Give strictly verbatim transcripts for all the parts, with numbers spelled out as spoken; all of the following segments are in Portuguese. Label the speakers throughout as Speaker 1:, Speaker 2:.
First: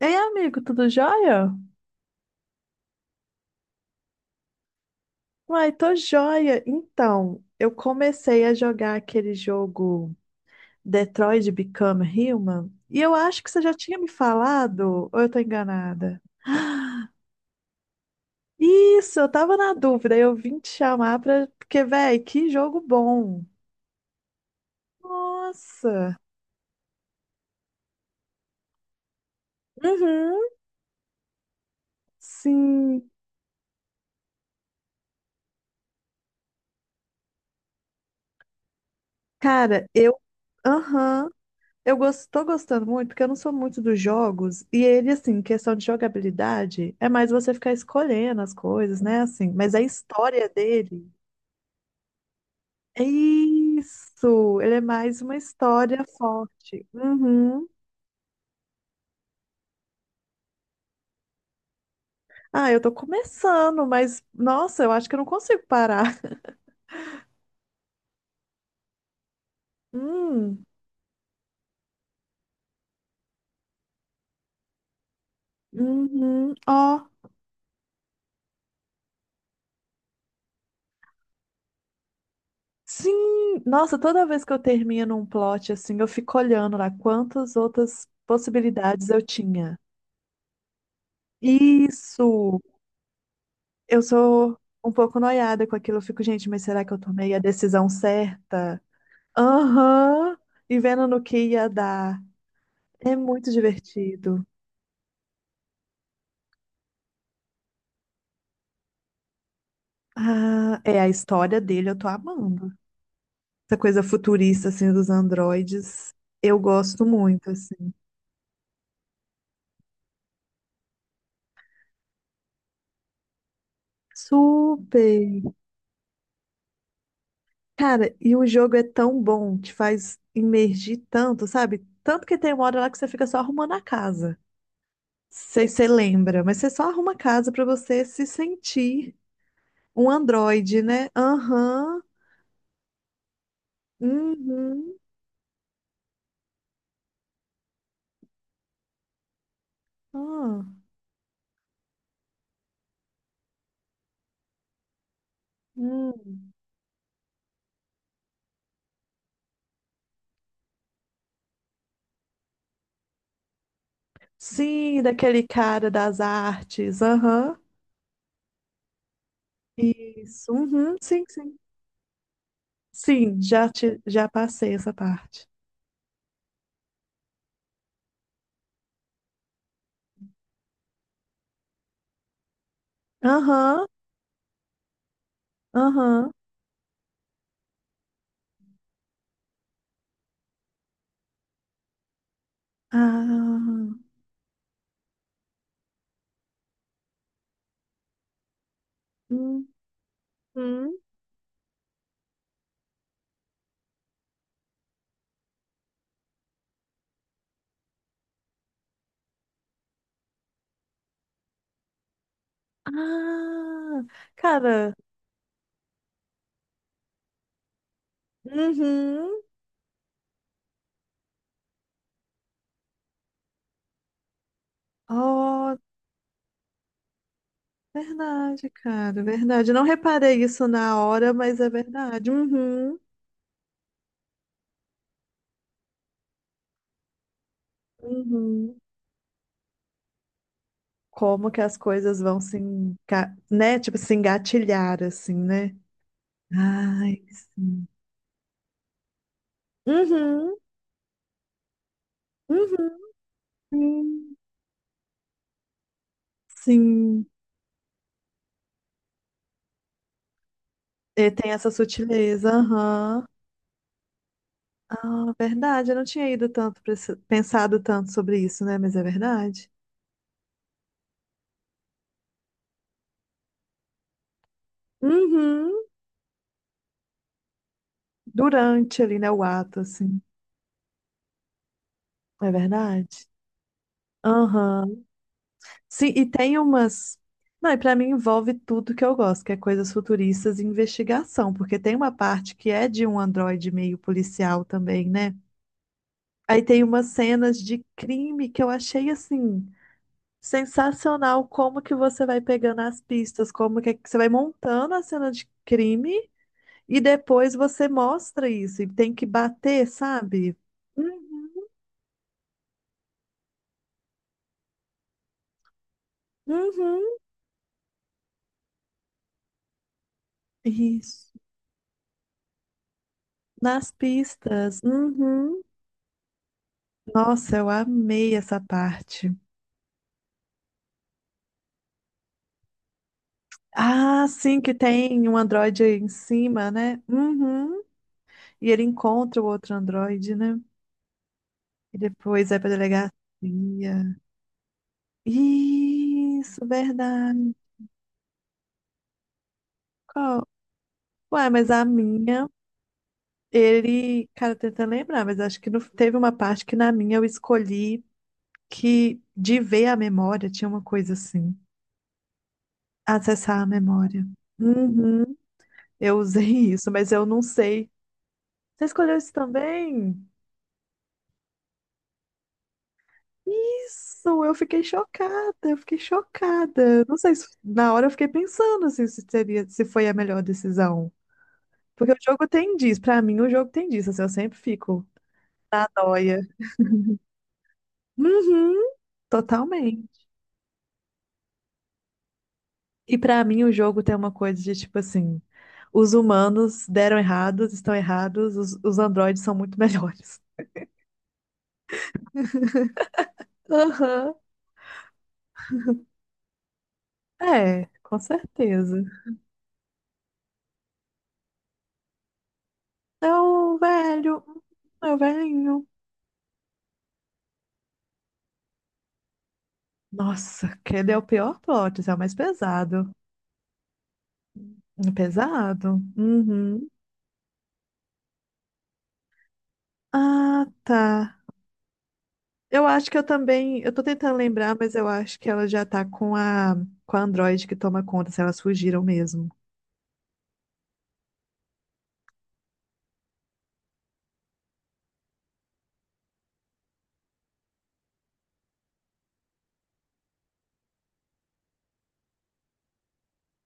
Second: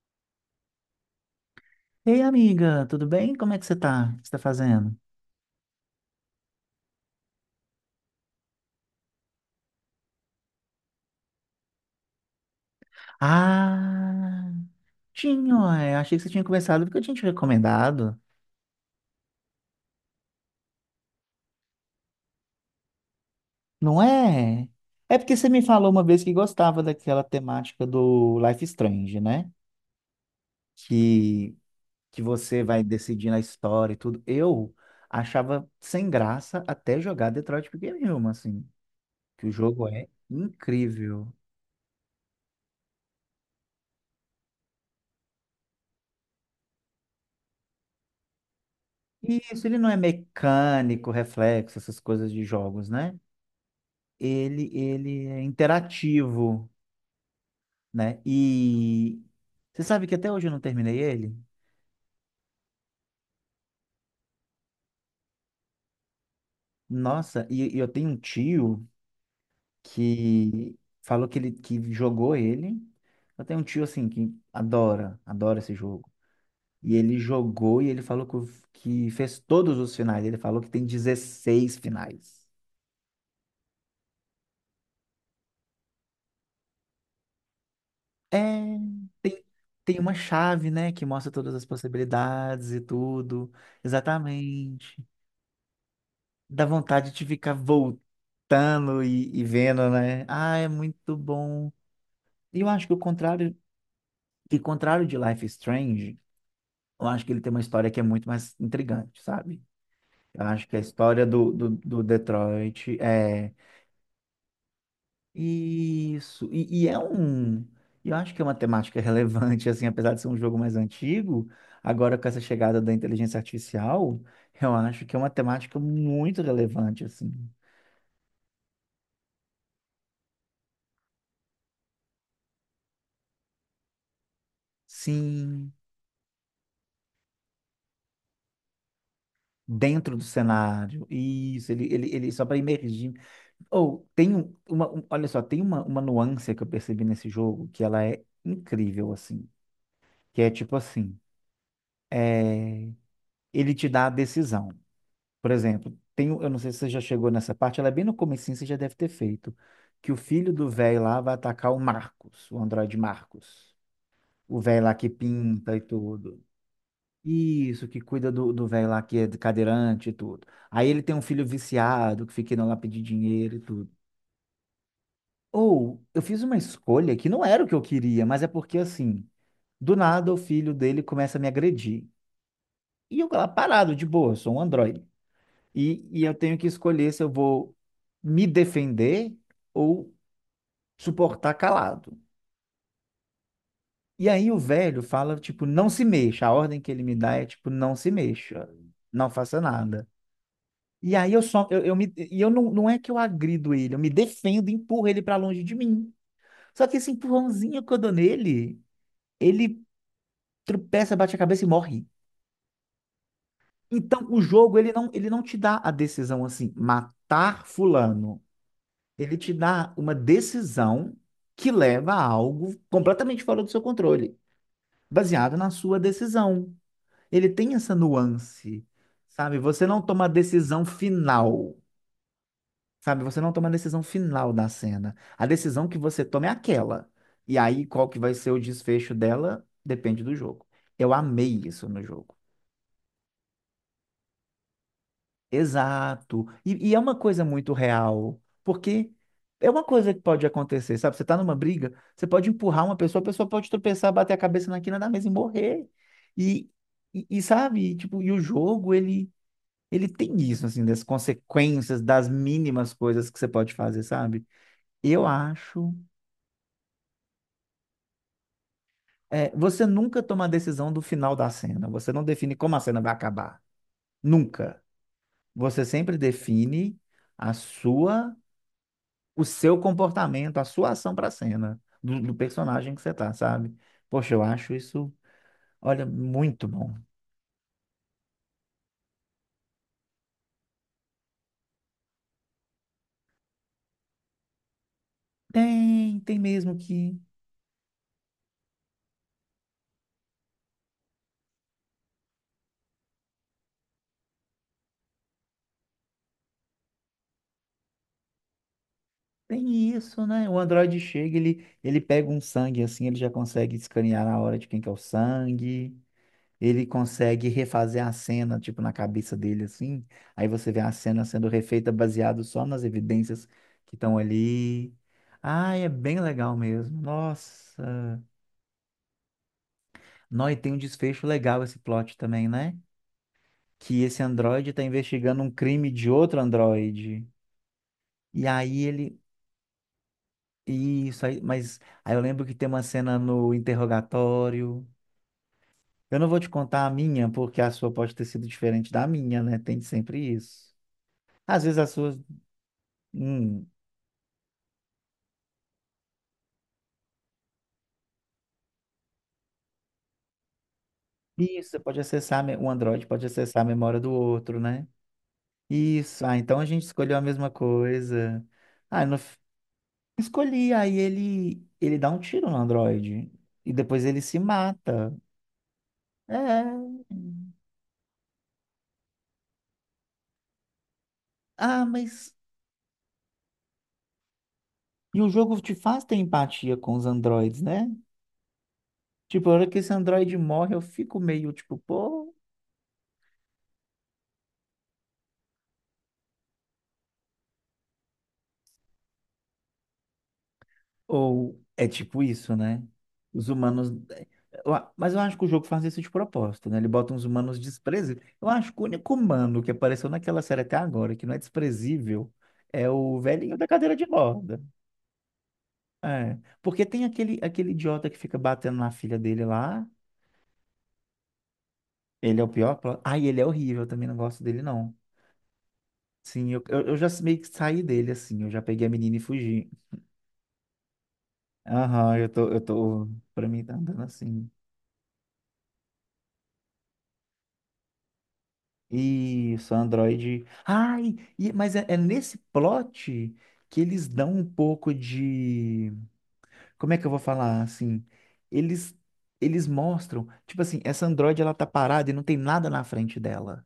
Speaker 1: Ei, amigo, tudo jóia?
Speaker 2: Ei, amiga, tudo bem? Como é que você tá? O que você tá fazendo?
Speaker 1: Uai, tô jóia. Então, eu comecei a jogar aquele jogo Detroit Become Human e eu acho que você já tinha me
Speaker 2: Ah,
Speaker 1: falado, ou eu tô
Speaker 2: tinha, ué. Achei
Speaker 1: enganada?
Speaker 2: que você tinha conversado porque eu tinha te recomendado.
Speaker 1: Isso, eu tava na dúvida, eu vim te chamar pra... Porque, véi, que jogo bom.
Speaker 2: Não é? É porque você me falou uma
Speaker 1: Nossa.
Speaker 2: vez que gostava daquela temática do Life is Strange, né?
Speaker 1: Uhum.
Speaker 2: Que, que você vai
Speaker 1: Sim.
Speaker 2: decidir na história e tudo. Eu achava sem graça até jogar Detroit Become Human, assim. Que o jogo
Speaker 1: Cara,
Speaker 2: é
Speaker 1: eu...
Speaker 2: incrível.
Speaker 1: Aham. Eu gos- tô gostando muito, porque eu não sou muito dos jogos, e ele, assim, em questão de jogabilidade, é mais você ficar escolhendo as coisas, né, assim,
Speaker 2: Isso,
Speaker 1: mas
Speaker 2: ele
Speaker 1: a
Speaker 2: não é
Speaker 1: história
Speaker 2: mecânico,
Speaker 1: dele,
Speaker 2: reflexo, essas coisas de jogos,
Speaker 1: é
Speaker 2: né?
Speaker 1: isso,
Speaker 2: ele,
Speaker 1: ele é mais
Speaker 2: ele
Speaker 1: uma
Speaker 2: é
Speaker 1: história
Speaker 2: interativo,
Speaker 1: forte. Uhum.
Speaker 2: né? E você sabe que até hoje eu não terminei ele?
Speaker 1: Ah, eu tô começando, mas, nossa, eu acho que eu não consigo parar.
Speaker 2: Nossa, e, e eu tenho um tio
Speaker 1: Hum,
Speaker 2: que falou que ele que jogou ele. Eu tenho um tio assim que adora, adora esse jogo.
Speaker 1: uhum,
Speaker 2: E
Speaker 1: ó,
Speaker 2: ele jogou e ele falou que, o- que fez todos os finais. Ele falou que tem dezesseis finais.
Speaker 1: sim, nossa, toda vez que eu termino um plot, assim, eu fico olhando lá quantas outras
Speaker 2: É,
Speaker 1: possibilidades eu
Speaker 2: tem,
Speaker 1: tinha.
Speaker 2: tem uma chave, né, que mostra todas as
Speaker 1: Isso!
Speaker 2: possibilidades e tudo.
Speaker 1: Eu sou um
Speaker 2: Exatamente.
Speaker 1: pouco noiada com aquilo. Eu fico, gente, mas
Speaker 2: Dá
Speaker 1: será que eu
Speaker 2: vontade de
Speaker 1: tomei a
Speaker 2: ficar
Speaker 1: decisão certa?
Speaker 2: voltando e, e vendo, né?
Speaker 1: Aham.
Speaker 2: Ah, é
Speaker 1: E vendo
Speaker 2: muito
Speaker 1: no que ia
Speaker 2: bom.
Speaker 1: dar.
Speaker 2: E eu acho que o
Speaker 1: É muito
Speaker 2: contrário,
Speaker 1: divertido.
Speaker 2: que contrário de Life is Strange, eu acho que ele tem uma história que é muito mais intrigante, sabe? Eu acho que a
Speaker 1: Ah, é a
Speaker 2: história do,
Speaker 1: história
Speaker 2: do,
Speaker 1: dele, eu
Speaker 2: do
Speaker 1: tô amando.
Speaker 2: Detroit é
Speaker 1: Essa coisa futurista, assim, dos androides,
Speaker 2: isso.
Speaker 1: eu
Speaker 2: E, e é
Speaker 1: gosto muito,
Speaker 2: um.
Speaker 1: assim.
Speaker 2: Eu acho que é uma temática relevante, assim, apesar de ser um jogo mais antigo, agora com essa chegada da inteligência artificial, eu acho que é uma
Speaker 1: Super!
Speaker 2: temática muito relevante, assim.
Speaker 1: Cara, e o jogo é tão bom, te faz imergir tanto, sabe? Tanto que tem uma hora lá que você fica só arrumando a casa. Sei
Speaker 2: Sim.
Speaker 1: se você lembra, mas você só arruma a casa pra você se sentir um
Speaker 2: Dentro do
Speaker 1: Android,
Speaker 2: cenário.
Speaker 1: né?
Speaker 2: Isso, ele,
Speaker 1: Aham.
Speaker 2: ele, ele só para imergir. Ou tem um- uma,
Speaker 1: Uhum.
Speaker 2: um- olha só, tem uma, uma nuance que eu percebi nesse jogo que ela é incrível assim, que é
Speaker 1: Ah.
Speaker 2: tipo assim, é, ele te dá a decisão. Por exemplo, tem, um- eu
Speaker 1: Hum.
Speaker 2: não sei se você já chegou nessa parte, ela é bem no comecinho, você já deve ter feito, que o filho do velho lá vai atacar o Marcos, o androide Marcos. O velho lá
Speaker 1: Sim,
Speaker 2: que
Speaker 1: daquele
Speaker 2: pinta e
Speaker 1: cara das
Speaker 2: tudo.
Speaker 1: artes. Aham.
Speaker 2: Isso, que cuida do, do velho lá que é cadeirante e tudo.
Speaker 1: Isso.
Speaker 2: Aí
Speaker 1: Uhum.
Speaker 2: ele tem um
Speaker 1: Sim,
Speaker 2: filho
Speaker 1: sim.
Speaker 2: viciado que fica indo lá pedir
Speaker 1: Sim,
Speaker 2: dinheiro e
Speaker 1: já,
Speaker 2: tudo.
Speaker 1: te, já passei essa parte.
Speaker 2: Ou eu fiz uma escolha que não era o que eu queria, mas é porque assim, do nada o filho dele começa a me agredir. E eu lá
Speaker 1: Aham.
Speaker 2: parado, de boa, eu sou um androide. E, e
Speaker 1: Aham.
Speaker 2: eu tenho que escolher se eu vou me defender ou suportar calado.
Speaker 1: Ah.
Speaker 2: E aí o velho fala, tipo, não se mexa. A ordem que ele me dá é, tipo, não se mexa, não faça nada.
Speaker 1: Uhum.
Speaker 2: E aí eu só, eu, eu me, e eu não, não é que eu agrido ele, eu me defendo, e empurro ele pra longe de mim. Só que esse empurrãozinho que eu dou nele, ele tropeça, bate a cabeça e morre.
Speaker 1: Ah.
Speaker 2: Então o jogo, ele
Speaker 1: Cara.
Speaker 2: não, ele não te dá a decisão assim, matar fulano. Ele
Speaker 1: Uhum.
Speaker 2: te dá uma decisão que leva a algo completamente fora do seu controle, baseado na
Speaker 1: Oh,
Speaker 2: sua decisão. Ele tem essa
Speaker 1: verdade,
Speaker 2: nuance,
Speaker 1: cara.
Speaker 2: sabe?
Speaker 1: Verdade. Não
Speaker 2: Você não toma a
Speaker 1: reparei isso
Speaker 2: decisão
Speaker 1: na hora, mas é
Speaker 2: final.
Speaker 1: verdade. Uhum.
Speaker 2: Sabe, você não toma a decisão final da cena. A decisão que você toma é aquela. E aí, qual que vai ser o
Speaker 1: Uhum.
Speaker 2: desfecho dela, depende do jogo. Eu
Speaker 1: Como que
Speaker 2: amei
Speaker 1: as
Speaker 2: isso no
Speaker 1: coisas
Speaker 2: jogo.
Speaker 1: vão se, enga- né? Tipo, se engatilhar, assim, né?
Speaker 2: Exato. E, e é uma
Speaker 1: Ai,
Speaker 2: coisa muito
Speaker 1: sim.
Speaker 2: real, porque é uma coisa que pode
Speaker 1: Uhum,
Speaker 2: acontecer, sabe? Você tá numa briga, você pode empurrar uma
Speaker 1: uhum,
Speaker 2: pessoa, a pessoa pode tropeçar, bater a
Speaker 1: sim.
Speaker 2: cabeça na quina da mesa e morrer. E, e,
Speaker 1: Sim.
Speaker 2: e sabe, tipo, e o jogo, ele, ele tem isso, assim, das
Speaker 1: E tem essa
Speaker 2: consequências, das
Speaker 1: sutileza,
Speaker 2: mínimas
Speaker 1: aham.
Speaker 2: coisas que você pode fazer, sabe? Eu
Speaker 1: Ah, verdade,
Speaker 2: acho.
Speaker 1: eu não tinha ido tanto pra esse- pensado tanto sobre isso, né? Mas é
Speaker 2: É,
Speaker 1: verdade.
Speaker 2: você nunca toma a decisão do final da cena. Você não define como a cena vai acabar. Nunca. Você
Speaker 1: Uhum.
Speaker 2: sempre define a sua,
Speaker 1: Durante ali, né, o
Speaker 2: o seu
Speaker 1: ato, assim.
Speaker 2: comportamento, a sua ação para a cena, do, do
Speaker 1: É
Speaker 2: personagem que
Speaker 1: verdade.
Speaker 2: você tá, sabe? Poxa, eu acho
Speaker 1: Aham.
Speaker 2: isso, olha,
Speaker 1: Sim, e tem
Speaker 2: muito bom.
Speaker 1: umas. Não, e pra mim envolve tudo que eu gosto, que é coisas futuristas e investigação, porque tem uma parte que é de um androide meio policial também, né?
Speaker 2: Tem, tem
Speaker 1: Aí
Speaker 2: mesmo
Speaker 1: tem umas
Speaker 2: que
Speaker 1: cenas de crime que eu achei assim sensacional, como que você vai pegando as pistas, como que é que você vai montando a cena de crime e depois você mostra isso e tem que bater,
Speaker 2: tem isso, né?
Speaker 1: sabe?
Speaker 2: O Android chega, ele,
Speaker 1: Uhum.
Speaker 2: ele pega um sangue assim, ele já consegue escanear na hora de quem que é o sangue. Ele
Speaker 1: Uhum.
Speaker 2: consegue refazer a cena, tipo, na cabeça dele, assim. Aí você vê a cena
Speaker 1: Isso.
Speaker 2: sendo refeita baseado só nas evidências
Speaker 1: Nas
Speaker 2: que estão
Speaker 1: pistas.
Speaker 2: ali.
Speaker 1: Uhum.
Speaker 2: Ah, é bem legal mesmo.
Speaker 1: Nossa, eu
Speaker 2: Nossa.
Speaker 1: amei essa parte.
Speaker 2: Nó, e tem um desfecho legal esse plot também, né? Que esse
Speaker 1: Ah, sim,
Speaker 2: androide
Speaker 1: que
Speaker 2: está
Speaker 1: tem um
Speaker 2: investigando um
Speaker 1: androide
Speaker 2: crime
Speaker 1: aí em
Speaker 2: de outro
Speaker 1: cima, né?
Speaker 2: androide.
Speaker 1: Uhum.
Speaker 2: E
Speaker 1: E
Speaker 2: aí
Speaker 1: ele
Speaker 2: ele.
Speaker 1: encontra o outro androide, né?
Speaker 2: Isso aí, mas
Speaker 1: E
Speaker 2: aí eu lembro
Speaker 1: depois
Speaker 2: que
Speaker 1: vai
Speaker 2: tem
Speaker 1: pra
Speaker 2: uma
Speaker 1: delegacia.
Speaker 2: cena no interrogatório. Eu não vou te
Speaker 1: Isso,
Speaker 2: contar a minha,
Speaker 1: verdade.
Speaker 2: porque a sua pode ter sido diferente da minha, né? Tem sempre
Speaker 1: Qual?
Speaker 2: isso.
Speaker 1: Ué,
Speaker 2: Às
Speaker 1: mas
Speaker 2: vezes
Speaker 1: a
Speaker 2: as suas
Speaker 1: minha,
Speaker 2: Hum,
Speaker 1: ele. Cara, tenta lembrar, mas acho que não... Teve uma parte que na minha eu escolhi que de ver a memória tinha uma coisa assim.
Speaker 2: isso, você pode acessar, a me- o Android pode acessar
Speaker 1: Acessar
Speaker 2: a
Speaker 1: a
Speaker 2: memória do
Speaker 1: memória.
Speaker 2: outro, né?
Speaker 1: Uhum. Eu
Speaker 2: Isso, ah, então a
Speaker 1: usei
Speaker 2: gente
Speaker 1: isso, mas
Speaker 2: escolheu a
Speaker 1: eu não
Speaker 2: mesma
Speaker 1: sei.
Speaker 2: coisa.
Speaker 1: Você
Speaker 2: Ah, no,
Speaker 1: escolheu isso
Speaker 2: f-
Speaker 1: também?
Speaker 2: Escolhi, aí ele, ele dá um tiro no Android e depois ele se
Speaker 1: Isso, eu fiquei
Speaker 2: mata.
Speaker 1: chocada, eu fiquei
Speaker 2: É.
Speaker 1: chocada. Não sei se na hora eu fiquei pensando assim, se seria, se foi a melhor decisão.
Speaker 2: Ah,
Speaker 1: Porque o
Speaker 2: mas.
Speaker 1: jogo tem disso, Pra mim o jogo tem disso, assim, eu sempre fico
Speaker 2: E o jogo te
Speaker 1: na
Speaker 2: faz ter
Speaker 1: nóia.
Speaker 2: empatia com os androides, né?
Speaker 1: Uhum,
Speaker 2: Tipo, a hora que esse
Speaker 1: totalmente.
Speaker 2: androide morre, eu fico meio tipo, pô.
Speaker 1: E pra mim o jogo tem uma coisa de tipo assim, os humanos deram errados, estão errados, os, os androides são muito melhores.
Speaker 2: Ou é tipo isso, né? Os humanos.
Speaker 1: Aham.
Speaker 2: eu a- Mas eu acho que o jogo faz isso de propósito, né? Ele bota uns humanos
Speaker 1: É, com
Speaker 2: desprezíveis. Eu acho que o
Speaker 1: certeza.
Speaker 2: único humano que apareceu naquela série até agora, que não é desprezível, é o
Speaker 1: É
Speaker 2: velhinho da
Speaker 1: o
Speaker 2: cadeira de
Speaker 1: velho,
Speaker 2: roda.
Speaker 1: é o velhinho.
Speaker 2: É. Porque tem aquele, aquele idiota que fica batendo na filha dele lá.
Speaker 1: Nossa, aquele é o pior plot, esse é o mais
Speaker 2: Ele é o pior. pla-
Speaker 1: pesado.
Speaker 2: Ai, ele é horrível, eu também não gosto dele, não.
Speaker 1: É pesado?
Speaker 2: Sim, eu, eu,
Speaker 1: Uhum.
Speaker 2: eu já meio que saí dele, assim. Eu já peguei a menina e fugi.
Speaker 1: Ah, tá.
Speaker 2: Aham, eu tô, eu
Speaker 1: Eu
Speaker 2: tô.
Speaker 1: acho que eu
Speaker 2: Pra mim tá
Speaker 1: também. Eu
Speaker 2: andando
Speaker 1: tô tentando
Speaker 2: assim.
Speaker 1: lembrar, mas eu acho que ela já tá com a, com a Android que toma conta, se elas fugiram mesmo.
Speaker 2: Isso, Android. Ai, e- mas é, é nesse plot que eles dão um pouco de. Como é que eu vou falar assim? Eles, eles mostram, tipo assim, essa Android ela tá parada e não tem nada na frente dela.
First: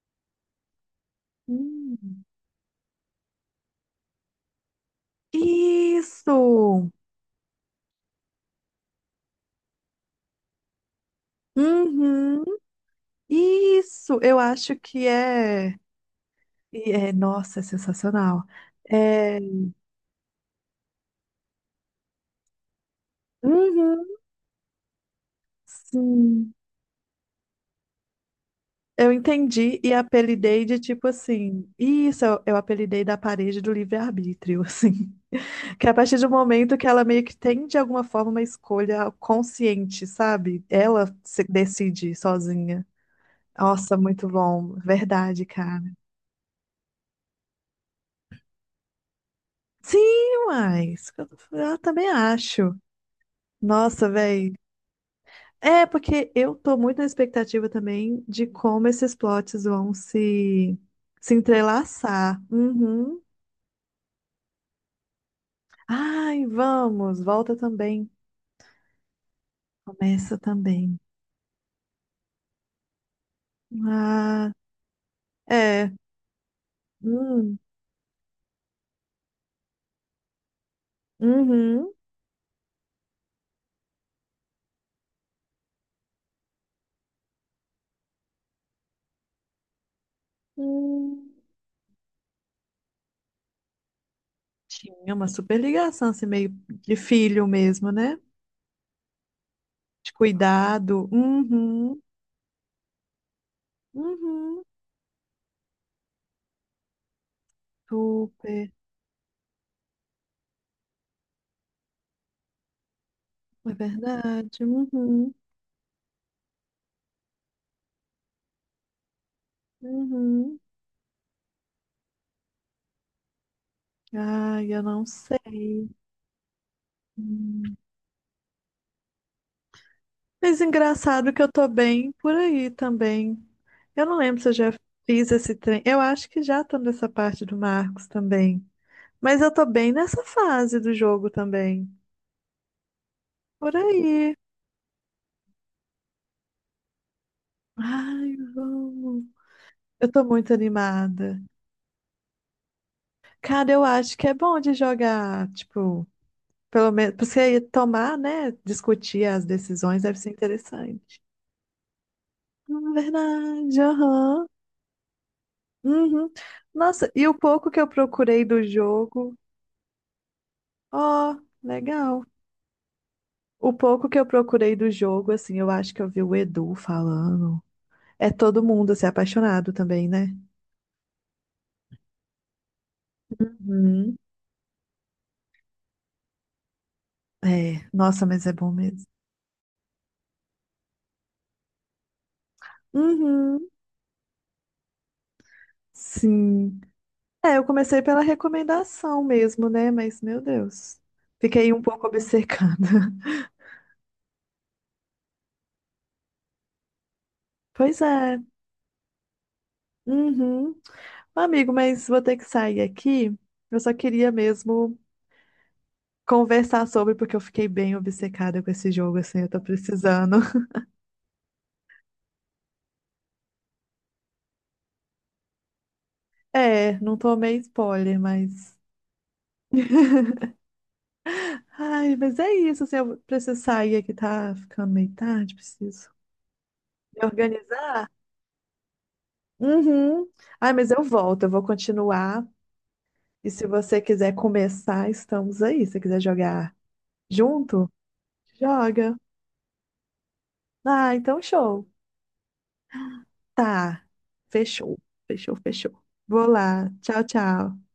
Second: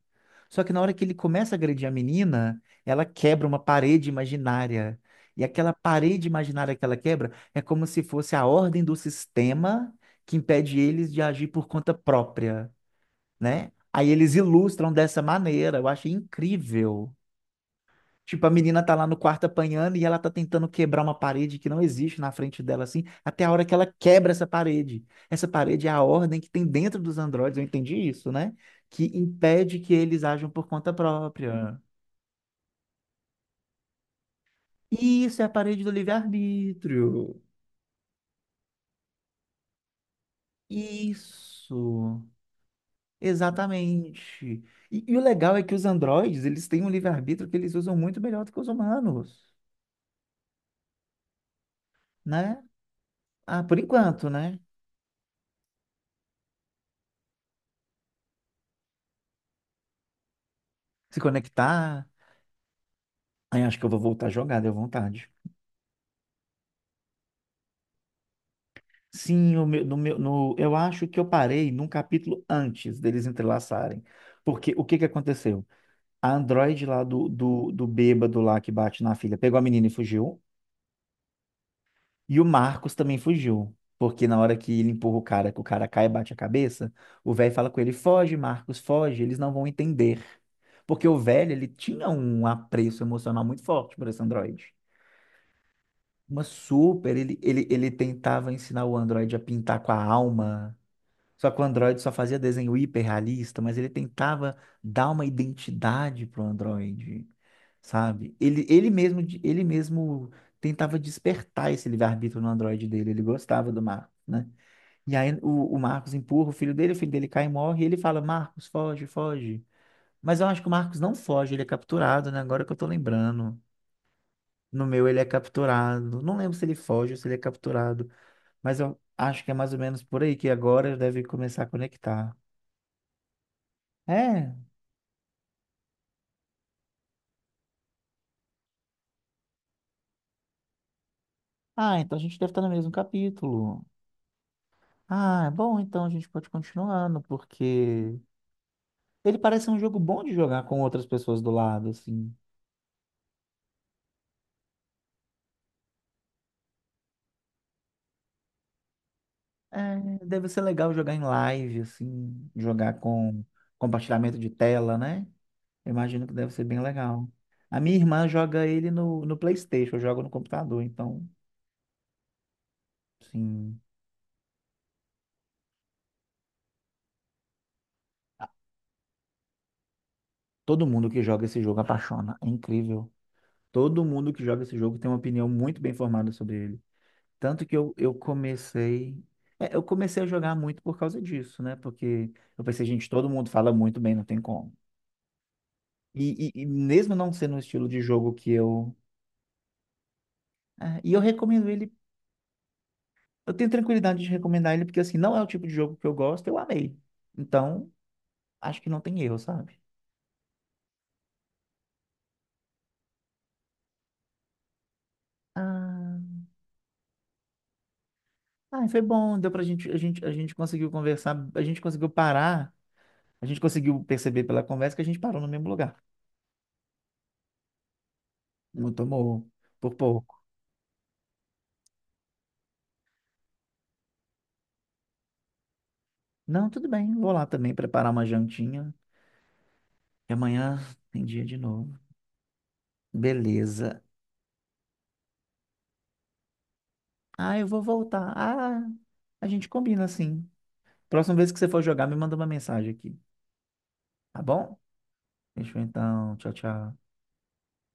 Speaker 2: Só que na hora que ele começa a agredir a
Speaker 1: Hum.
Speaker 2: menina, ela quebra uma parede imaginária. E aquela parede imaginária que
Speaker 1: Isso!
Speaker 2: ela quebra é como se fosse a ordem do sistema que impede eles de agir por conta
Speaker 1: Uhum.
Speaker 2: própria, né? Aí
Speaker 1: Isso!
Speaker 2: eles
Speaker 1: Eu acho
Speaker 2: ilustram
Speaker 1: que
Speaker 2: dessa
Speaker 1: é.
Speaker 2: maneira, eu achei
Speaker 1: E
Speaker 2: incrível.
Speaker 1: é, nossa, é
Speaker 2: Tipo,
Speaker 1: sensacional.
Speaker 2: a menina tá lá no
Speaker 1: É,
Speaker 2: quarto apanhando e ela tá tentando quebrar uma parede que não existe na frente dela, assim, até a hora que ela
Speaker 1: uhum.
Speaker 2: quebra essa parede. Essa parede é a ordem que
Speaker 1: Sim,
Speaker 2: tem dentro dos androides, eu entendi isso, né? Que
Speaker 1: eu
Speaker 2: impede
Speaker 1: entendi e
Speaker 2: que eles ajam
Speaker 1: apelidei
Speaker 2: por
Speaker 1: de
Speaker 2: conta
Speaker 1: tipo assim.
Speaker 2: própria.
Speaker 1: Isso eu, eu apelidei da parede do livre-arbítrio, assim.
Speaker 2: Isso é a parede
Speaker 1: Que
Speaker 2: do
Speaker 1: a partir do momento que ela meio que
Speaker 2: livre-arbítrio.
Speaker 1: tem de alguma forma uma escolha consciente, sabe? Ela se decide
Speaker 2: Isso,
Speaker 1: sozinha. Nossa, muito
Speaker 2: exatamente.
Speaker 1: bom.
Speaker 2: E, e o
Speaker 1: Verdade,
Speaker 2: legal é que
Speaker 1: cara.
Speaker 2: os androides, eles têm um livre-arbítrio que eles usam muito melhor do que os humanos,
Speaker 1: Sim, mas eu também
Speaker 2: né?
Speaker 1: acho.
Speaker 2: Ah, por
Speaker 1: Nossa,
Speaker 2: enquanto,
Speaker 1: velho.
Speaker 2: né?
Speaker 1: É, porque eu tô muito na expectativa também de como esses plots vão se,
Speaker 2: Se
Speaker 1: se
Speaker 2: conectar.
Speaker 1: entrelaçar. Uhum.
Speaker 2: Aí acho que eu vou voltar a jogar, deu vontade.
Speaker 1: Ai, vamos, volta também.
Speaker 2: Sim, o meu- no meu,
Speaker 1: Começa
Speaker 2: no, eu
Speaker 1: também.
Speaker 2: acho que eu parei num capítulo antes deles entrelaçarem.
Speaker 1: Ah,
Speaker 2: Porque o que que aconteceu?
Speaker 1: é.
Speaker 2: A Android lá do,
Speaker 1: Hum,
Speaker 2: do, do bêbado lá que bate na filha pegou a menina e fugiu.
Speaker 1: uhum.
Speaker 2: E o Marcos também fugiu. Porque na hora que ele empurra o cara, que o cara cai e bate a cabeça, o velho fala com ele: foge, Marcos, foge, eles não vão entender. Porque o
Speaker 1: Hum.
Speaker 2: velho, ele tinha um apreço emocional muito forte por esse Android.
Speaker 1: Tinha uma super ligação, assim,
Speaker 2: Uma
Speaker 1: meio de
Speaker 2: super, ele,
Speaker 1: filho
Speaker 2: ele, ele
Speaker 1: mesmo, né?
Speaker 2: tentava ensinar o Android a pintar com a
Speaker 1: De
Speaker 2: alma,
Speaker 1: cuidado.
Speaker 2: só que o Android
Speaker 1: Uhum.
Speaker 2: só fazia desenho hiperrealista, mas ele tentava
Speaker 1: Uhum.
Speaker 2: dar uma identidade pro Android, sabe? Ele,
Speaker 1: Super.
Speaker 2: ele mesmo, de- ele mesmo tentava despertar esse livre-arbítrio no Android dele, ele gostava
Speaker 1: É
Speaker 2: do Marcos, né?
Speaker 1: verdade.
Speaker 2: E aí
Speaker 1: Uhum.
Speaker 2: o, o Marcos empurra o filho dele, o filho dele cai e morre, e ele fala, Marcos, foge, foge. Mas eu
Speaker 1: Uhum.
Speaker 2: acho que o Marcos não foge, ele é capturado, né? Agora que eu tô lembrando.
Speaker 1: Ai, eu
Speaker 2: No
Speaker 1: não
Speaker 2: meu ele é
Speaker 1: sei.
Speaker 2: capturado. Não lembro se ele foge ou se ele é capturado. Mas eu acho que é mais ou menos por aí que
Speaker 1: Mas
Speaker 2: agora deve
Speaker 1: engraçado que eu
Speaker 2: começar a
Speaker 1: tô bem por
Speaker 2: conectar.
Speaker 1: aí também. Eu não lembro se eu
Speaker 2: É.
Speaker 1: já fiz esse trem. Eu acho que já tô nessa parte do Marcos também. Mas eu tô bem nessa fase do jogo também.
Speaker 2: Ah, então a gente deve estar no mesmo
Speaker 1: Por
Speaker 2: capítulo.
Speaker 1: aí.
Speaker 2: Ah, é bom, então a gente pode continuando, porque
Speaker 1: Ai, vamos.
Speaker 2: ele parece um jogo
Speaker 1: Eu
Speaker 2: bom
Speaker 1: tô
Speaker 2: de
Speaker 1: muito
Speaker 2: jogar com outras pessoas
Speaker 1: animada.
Speaker 2: do lado, assim.
Speaker 1: Cara, eu acho que é bom de jogar, tipo, pelo menos, pra você tomar, né? Discutir as decisões deve
Speaker 2: É,
Speaker 1: ser
Speaker 2: deve ser legal jogar
Speaker 1: interessante.
Speaker 2: em live, assim, jogar
Speaker 1: Hum,
Speaker 2: com
Speaker 1: Verdade,
Speaker 2: compartilhamento
Speaker 1: aham.
Speaker 2: de tela, né? Eu imagino
Speaker 1: Uhum.
Speaker 2: que deve ser bem
Speaker 1: Nossa,
Speaker 2: legal.
Speaker 1: e o pouco
Speaker 2: A
Speaker 1: que eu
Speaker 2: minha irmã
Speaker 1: procurei do
Speaker 2: joga ele no, no
Speaker 1: jogo.
Speaker 2: PlayStation, eu jogo no computador, então,
Speaker 1: Ó, legal. O
Speaker 2: sim,
Speaker 1: pouco que eu procurei do jogo, assim, eu acho que eu vi o Edu falando. É todo mundo, assim, apaixonado também, né?
Speaker 2: todo mundo que joga esse jogo apaixona. É incrível. Todo
Speaker 1: Uhum.
Speaker 2: mundo que joga esse jogo tem uma opinião muito bem formada sobre ele. Tanto que
Speaker 1: É,
Speaker 2: eu, eu
Speaker 1: nossa, mas é bom mesmo.
Speaker 2: comecei. É, eu comecei a jogar muito por causa disso, né? Porque eu pensei, gente, todo mundo
Speaker 1: Uhum,
Speaker 2: fala muito bem, não tem como. E, e, e
Speaker 1: sim.
Speaker 2: mesmo não sendo
Speaker 1: É,
Speaker 2: um
Speaker 1: eu
Speaker 2: estilo de
Speaker 1: comecei pela
Speaker 2: jogo que eu.
Speaker 1: recomendação mesmo, né? Mas, meu Deus,
Speaker 2: É, e eu recomendo
Speaker 1: fiquei um
Speaker 2: ele.
Speaker 1: pouco obcecada.
Speaker 2: Eu tenho tranquilidade de recomendar ele, porque assim, não é o tipo de jogo que eu gosto, eu amei. Então,
Speaker 1: Pois é.
Speaker 2: acho que não tem erro, sabe?
Speaker 1: Uhum. Amigo, mas vou ter que sair aqui. Eu só queria mesmo
Speaker 2: Ah,
Speaker 1: conversar sobre, porque eu fiquei bem obcecada com
Speaker 2: ah,
Speaker 1: esse
Speaker 2: foi
Speaker 1: jogo,
Speaker 2: bom,
Speaker 1: assim, eu
Speaker 2: deu
Speaker 1: tô
Speaker 2: pra gente, a gente, a
Speaker 1: precisando.
Speaker 2: gente conseguiu conversar, a gente conseguiu parar, a gente conseguiu perceber pela conversa que a gente parou no mesmo lugar.
Speaker 1: É, não tomei spoiler, mas.
Speaker 2: Não tomou por pouco.
Speaker 1: Ai, mas é isso, assim, eu preciso sair aqui, tá ficando meio tarde, preciso
Speaker 2: Não, tudo bem.
Speaker 1: me
Speaker 2: Vou lá também
Speaker 1: organizar.
Speaker 2: preparar uma jantinha.
Speaker 1: Uhum.
Speaker 2: E
Speaker 1: Ai,
Speaker 2: amanhã
Speaker 1: mas eu
Speaker 2: tem dia
Speaker 1: volto, eu
Speaker 2: de
Speaker 1: vou
Speaker 2: novo.
Speaker 1: continuar. E se
Speaker 2: Beleza.
Speaker 1: você quiser começar, estamos aí. Se você quiser jogar
Speaker 2: Ah, eu vou
Speaker 1: junto,
Speaker 2: voltar. Ah,
Speaker 1: joga.
Speaker 2: a gente combina assim.
Speaker 1: Ah,
Speaker 2: Próxima
Speaker 1: então
Speaker 2: vez que você for
Speaker 1: show.
Speaker 2: jogar, me manda uma mensagem aqui.
Speaker 1: Tá.
Speaker 2: Tá bom?
Speaker 1: Fechou, fechou,
Speaker 2: Fechou
Speaker 1: fechou.
Speaker 2: então.
Speaker 1: Vou
Speaker 2: Tchau,
Speaker 1: lá.
Speaker 2: tchau.
Speaker 1: Tchau, tchau.